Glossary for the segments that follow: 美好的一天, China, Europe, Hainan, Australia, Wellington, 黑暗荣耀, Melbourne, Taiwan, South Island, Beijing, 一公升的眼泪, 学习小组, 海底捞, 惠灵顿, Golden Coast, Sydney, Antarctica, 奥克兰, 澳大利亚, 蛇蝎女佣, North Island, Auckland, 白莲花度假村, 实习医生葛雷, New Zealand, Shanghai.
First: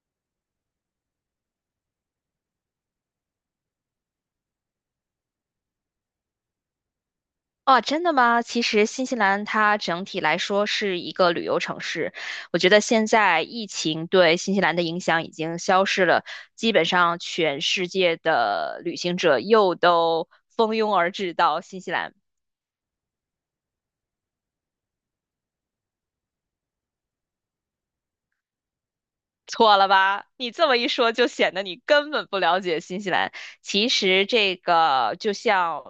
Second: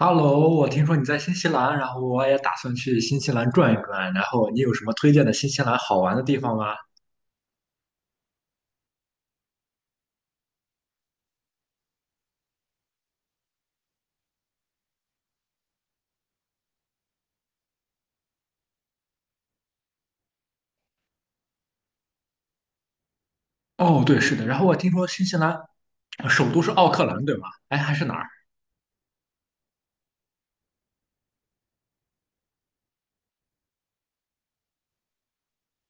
Hello，我听说你在新西兰，然后我也打算去新西兰转一转，然后你有什么推荐的新西兰好玩的地方吗？哦，真的吗？其实新西兰它整体来说是一个旅游城市，我觉得现在疫情对新西兰的影响已经消失了，基本上全世界的旅行者又都蜂拥而至到新西兰。哦，对，是的，然后我听说新西兰呃首都是奥克兰，对吗？哎，还是哪儿？错了吧？你这么一说，就显得你根本不了解新西兰。其实这个就像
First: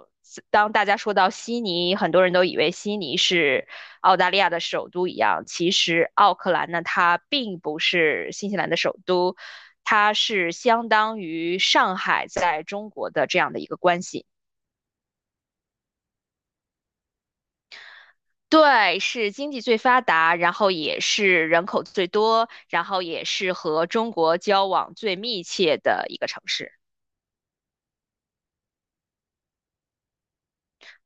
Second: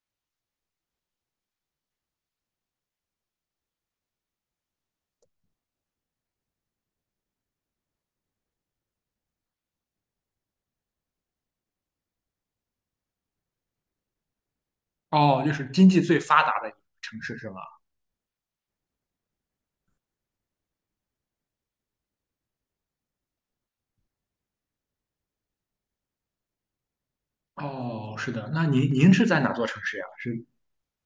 当大家说到悉尼，很多人都以为悉尼是澳大利亚的首都一样，其实奥克兰呢，它并不是新西兰的首都，它是相当于上海在中国的这样的一个关系。哦，就是经济最发达的一个城市是吗？对，是经济最发达，然后也是人口最多，然后也是和中国交往最密切的一个城市。哦，是的，那您是在哪座城市呀？是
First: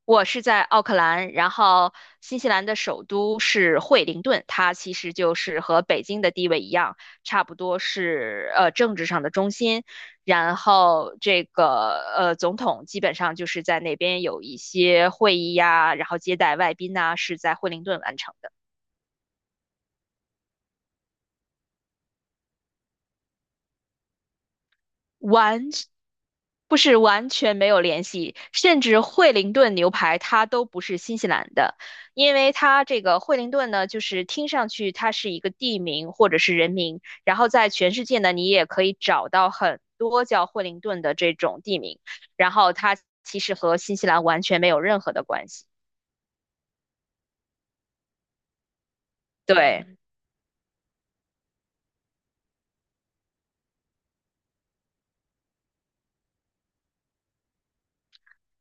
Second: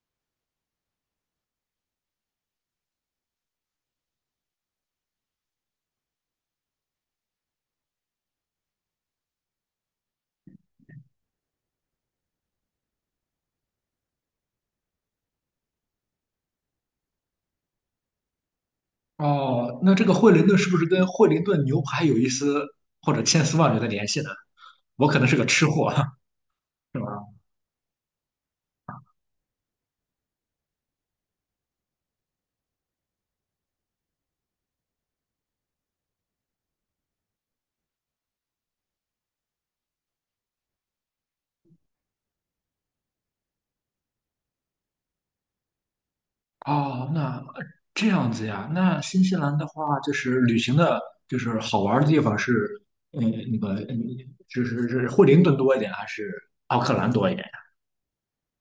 我是在奥克兰，然后新西兰的首都是惠灵顿，它其实就是和北京的地位一样，差不多是政治上的中心。然后这个总统基本上就是在那边有一些会议呀，然后接待外宾呐，是在惠灵顿完成的。哦，那这个惠灵顿是不是跟惠灵顿牛排有一丝或者千丝万缕的联系呢？我可能是个吃完，货，不 是是吧？完全没有联系，甚至惠灵顿牛排它都不是新西兰的，因为它这个惠灵顿呢，就是听上去它是一个地名或者是人名，然后在全世界呢，你也可以找到很多叫惠灵顿的这种地名，然后它其实和新西兰完全没有任何的关系。哦，那这样子呀，那新西兰的对。话，就是旅行的，就是好玩儿的地方是，嗯，那个，嗯，就是是惠灵顿多一点，还是奥克兰多一点呀？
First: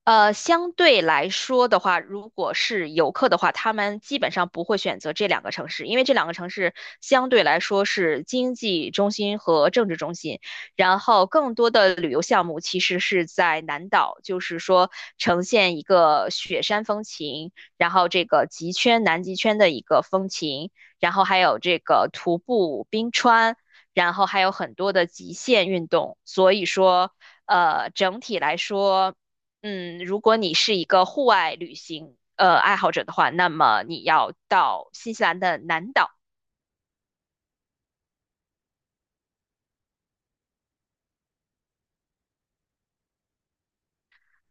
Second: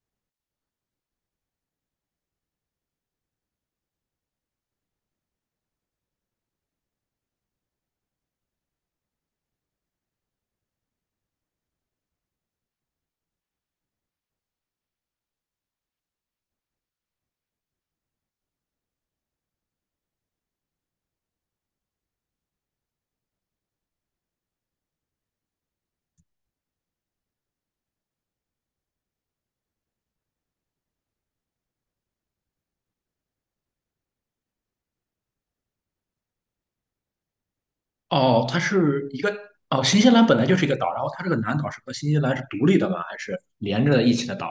相对来说的话，如果是游客的话，他们基本上不会选择这两个城市，因为这两个城市相对来说是经济中心和政治中心。然后，更多的旅游项目其实是在南岛，就是说呈现一个雪山风情，然后这个极圈、南极圈的一个风情，然后还有这个徒步冰川，然后还有很多的极限运动。所以说，整体来说，如果你是一个户外旅行爱好者的话，那么你要到新西兰的南岛。哦，它是一个，哦，新西兰本来就是一个岛，然后它这个南岛是和新西兰是独立的吗？还是连着一起的岛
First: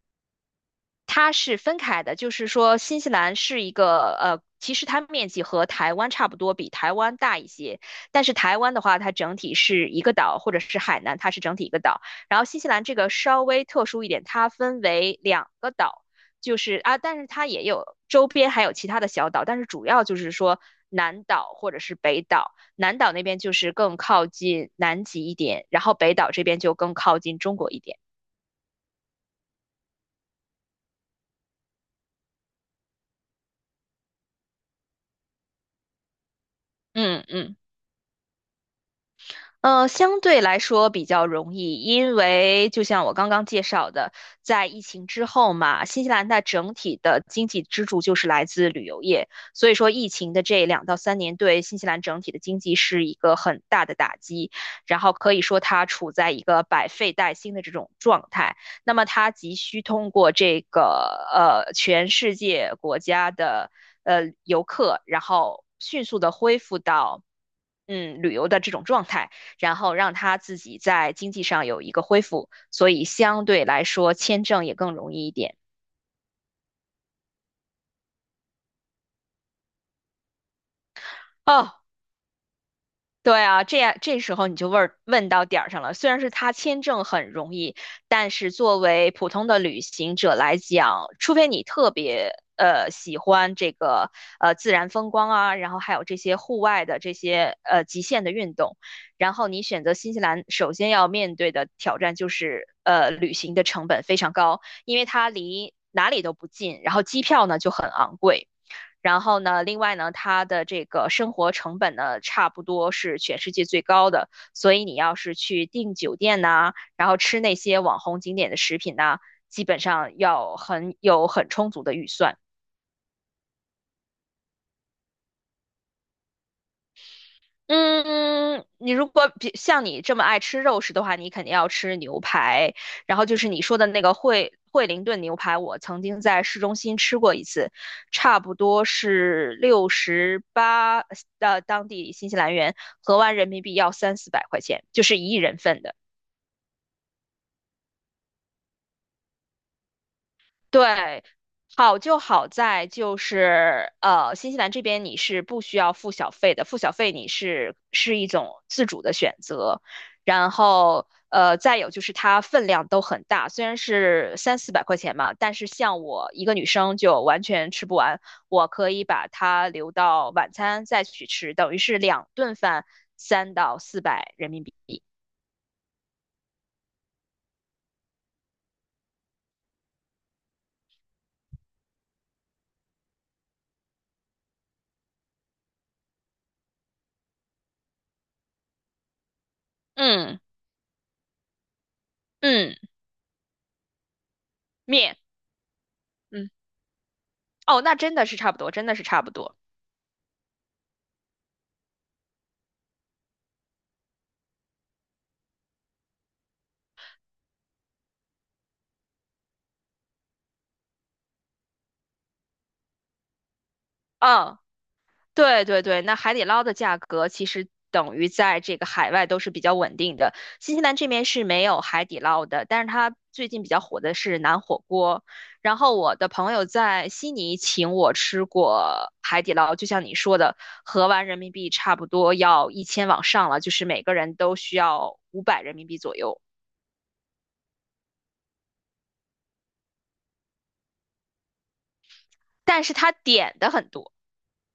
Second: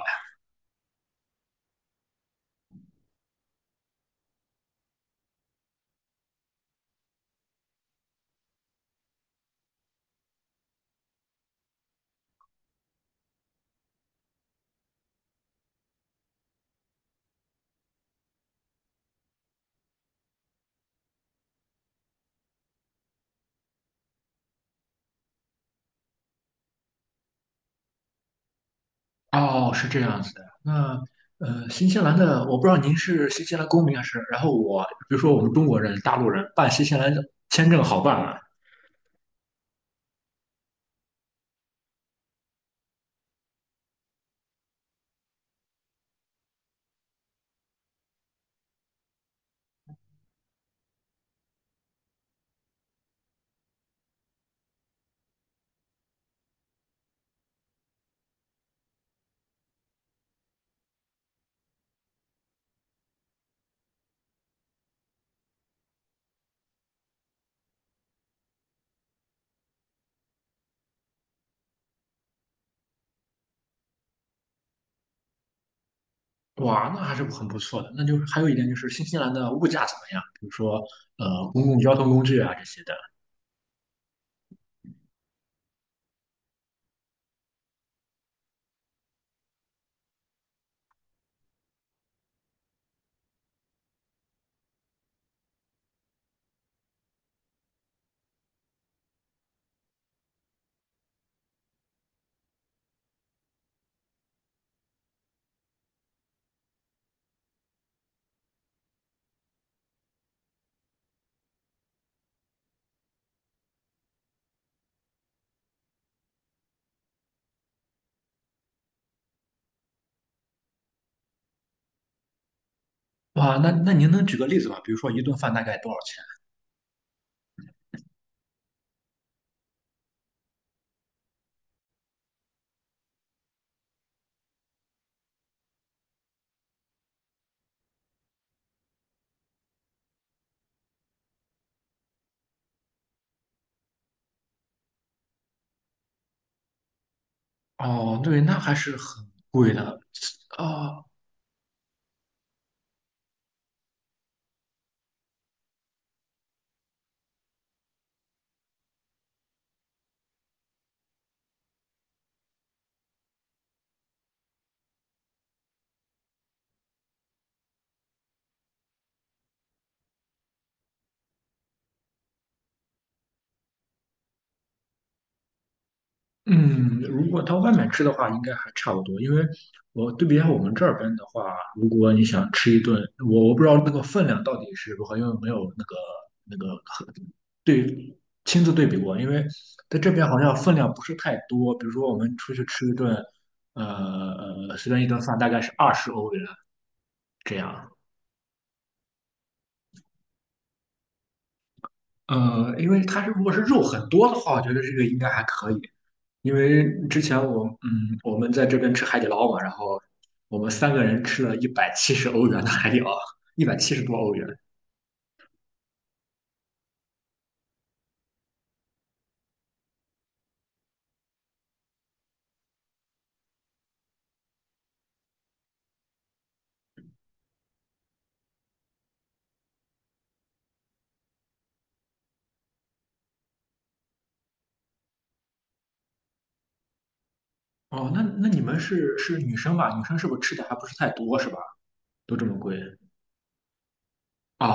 它是分开的，就是说新西兰是一个其实它面积和台湾差不多，比台湾大一些。但是台湾的话，它整体是一个岛，或者是海南，它是整体一个岛。然后新西兰这个稍微特殊一点，它分为两个岛，就是啊，但是它也有周边还有其他的小岛，但是主要就是说南岛或者是北岛。南岛那边就是更靠近南极一点，然后北岛这边就更靠近中国一点。呀？哦，是这样子的。那新西兰的，我不知道您是新西兰公民还是，然后我，比如说我们中国人、大陆人办新西兰嗯嗯。签证好办吗？相对来说比较容易，因为就像我刚刚介绍的，在疫情之后嘛，新西兰它整体的经济支柱就是来自旅游业，所以说疫情的这2到3年对新西兰整体的经济是一个很大的打击，然后可以说它处在一个百废待兴的这种状态，那么它急需通过这个全世界国家的游客，然后迅速的恢复到，旅游的这种状态，然后让他自己在经济上有一个恢复，所以相对来说签证也更容易一点。哇，那还是很不错的。那就是还有一点就是新西兰的物价怎么样？比如说，公哦，共交通工具啊这些的。对啊，这时候你就问问到点儿上了。虽然是他签证很容易，但是作为普通的旅行者来讲，除非你特别喜欢这个自然风光啊，然后还有这些户外的极限的运动，然后你选择新西兰，首先要面对的挑战就是旅行的成本非常高，因为它离哪里都不近，然后机票呢就很昂贵。然后呢，另外呢，它的这个生活成本呢，差不多是全世界最高的。所以你要是去订酒店呐、然后吃那些网红景点的食品呐、基本上要很有很充足的预算。哇，那那您能举个例子吗？比如说一顿饭大概多少钱？嗯，你如果比像你这么爱吃肉食的话，你肯定要吃牛排。然后就是你说的那个惠灵顿牛排，我曾经在市中心吃过一次，差不多是68，当地新西兰元合完人民币要三四百块钱，就是一人份的。哦，对，那还是很贵的。啊、对，好就好在就是新西兰这边你是不需要付小费的，付小费你是一种自主的选择。然后呃，再有就是它分量都很大，虽然是三四百块钱嘛，但是像我一个女生就完全吃不完，我可以把它留到晚餐再去吃，等于是两顿饭300到400人民币。嗯，如果到外面吃的话，应该还差不多。因为我对比一下我们这边的话，如果你想吃一顿，我不知道那个分量到底是如何，因为没有那个那个和对亲自对比过。因为在这边好嗯像分量不是太多，比如说我们出去嗯，吃一顿，呃，随便一面，顿饭大概是20欧元嗯，这哦，样，那真的是差不多，真的是差不多。因为它是如果是肉很多的话，我觉得这个应该还可以。因为之前我嗯，我们在这边吃海底捞嘛，然后我们三个人吃了170欧元的海底捞，170多欧元。嗯。对对对，那海底捞的价格其实等于在这个海外都是比较稳定的。新西兰这边是没有海底捞的，但是它最近比较火的是南火锅。然后我的朋友在悉尼请我吃过海底捞，就像你说的，合完人民币差不多要1000往上了，就是每个人都需要500人民币左右。哦，那那你们是是女生吧？女生是不是吃的还不是太多是吧？都这么贵？但是他点的很多。啊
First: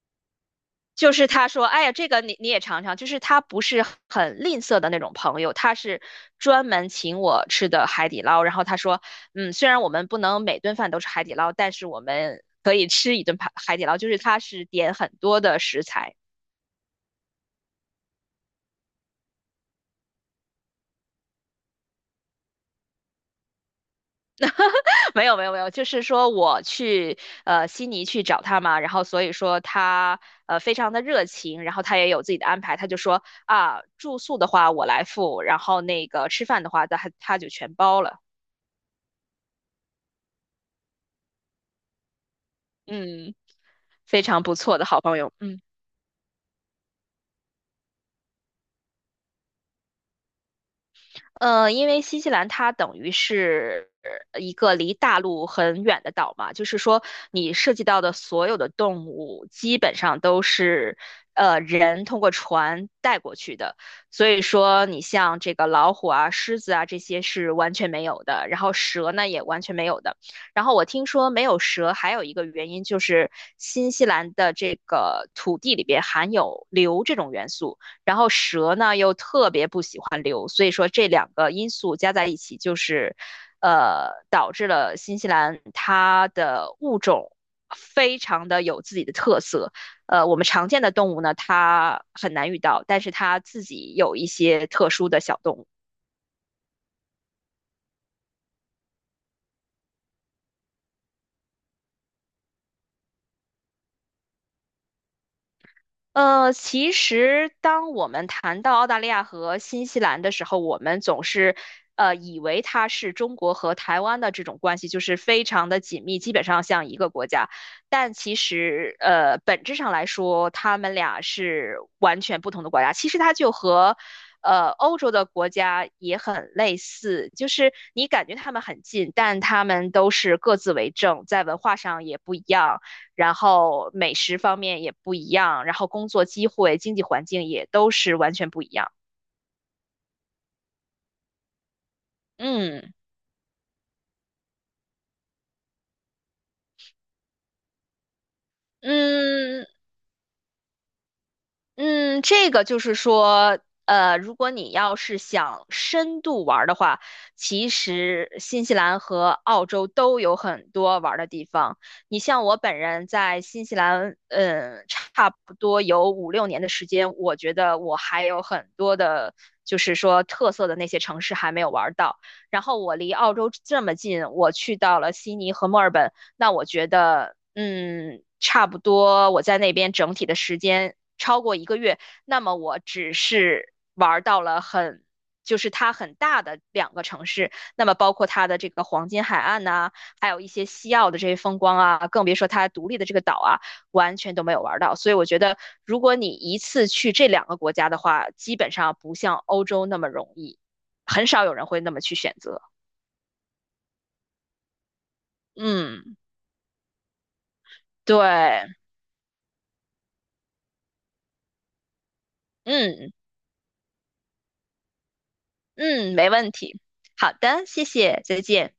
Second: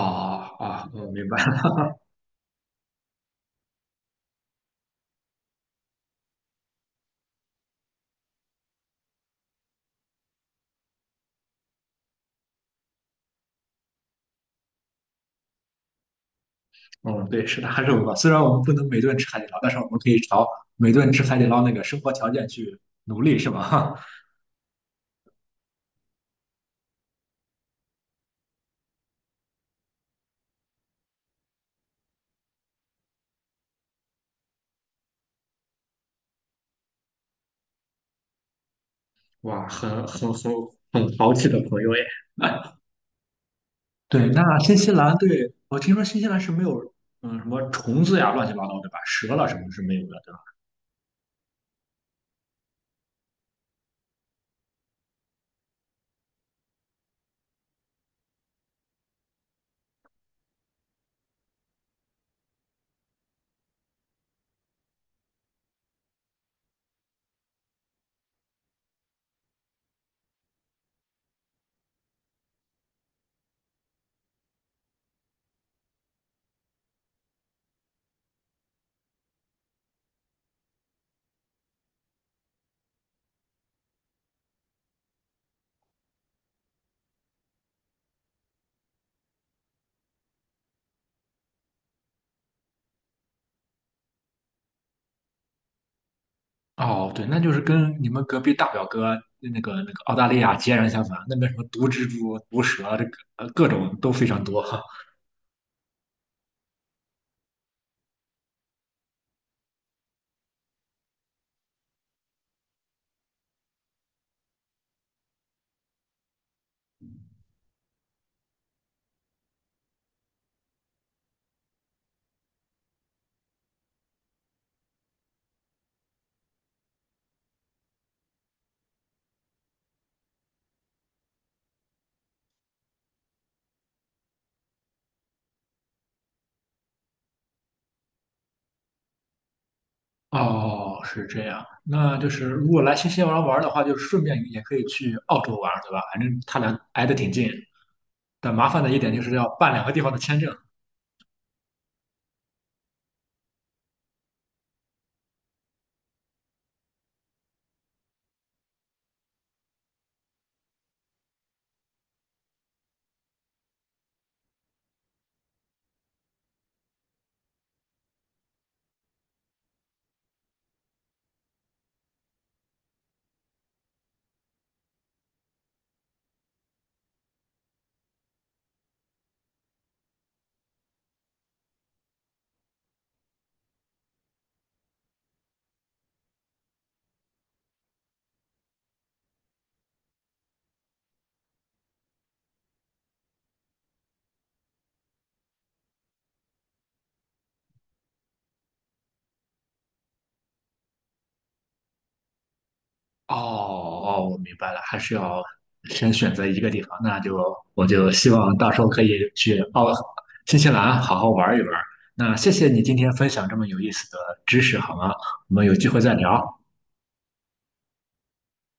啊，我就明是白他说，了。哎呀，这个你你也尝尝，就是他不是很吝啬的那种朋友，他是专门请我吃的海底捞。然后他说，嗯，虽然我们不能每顿饭都是海底捞，但是我们可以吃一顿海底捞，就是他是点很多的食材。嗯，对，是大肉吧？虽然我们不能每顿吃海底捞，但是我们可以朝每顿吃海底捞那个生活条件去努力，是吧？没有没有没有，就是说我去悉尼去找他嘛，然后所以说他非常的热情，然后他也有自己的安排，他就说啊住宿的话我来付，然后那个吃饭的话他他就全包了。哇，很很豪气的朋友耶！嗯。非对，那常不新错的西好兰朋友。对嗯，我听说新西兰是没有，嗯，什么虫子呀，乱七八糟，对吧？蛇了什么是没有的，对吧？因为新西兰它等于是一个离大陆很远的岛嘛，就是说你涉及到的所有的动物基本上都是人通过船带过去的，所以说你像这个老虎啊、狮子啊这些是完全没有的，然后蛇呢也完全没有的。然后我听说没有蛇还有一个原因就是新西兰的这个土地里边含有硫这种元素。然后蛇呢又特别不喜欢硫，所以说这两个因素加在一起，就是导致了新西兰它的物种非常的有自己的特色。我们常见的动物呢，它很难遇到，但是它自己有一些特殊的小动物。哦，对，那就是跟你们隔壁大表哥那个那个澳大利亚截然相反，那边什么毒蜘蛛、毒蛇，这个呃各种都非常多。其实当我们谈到澳大利亚和新西兰的时候，我们总是以为它是中国和台湾的这种关系，就是非常的紧密，基本上像一个国家。但其实本质上来说，他们俩是完全不同的国家。其实它就和欧洲的国家也很类似，就是你感觉他们很近，但他们都是各自为政，在文化上也不一样。然后美食方面也不一样，然后工作机会、经济环境也都是完全不一样。哦，是这样，那就是如果嗯来新西兰玩的话，就是顺便也可以去澳洲玩，对吧？反正他俩挨得挺近，但麻烦的一点就是要嗯，办两个地方的签证。嗯，这个就是说，如果你要是想深度玩儿的话，其实新西兰和澳洲都有很多玩儿的地方。你像我本人在新西兰，嗯，差不多有五六年的时间，我觉得我还有很多的，就是说特色的那些城市还没有玩儿到。然后我离澳洲这么近，我去到了悉尼和墨尔本，那我觉得，差不多我在那边整体的时间，超过一个月，那么我只是玩到了很，就是它很大的两个城市，那么包括它的这个黄金海岸呐、啊还有一些西澳的这些风光啊，更别说它独立的这个岛啊，完全都没有玩到。所以我觉得，如果你一次去这两个国家的话，基本上不像欧洲那么容易，很少有人会那么去选择。哦哦，我明白了，还是要先嗯，选择一个地方。那就我就对，希望到时候可以去澳新西兰好好玩一玩。那谢谢你今天嗯分享这么有意思的知识，好吗？我们有机会再嗯，没问聊。题。好的，谢谢，再见。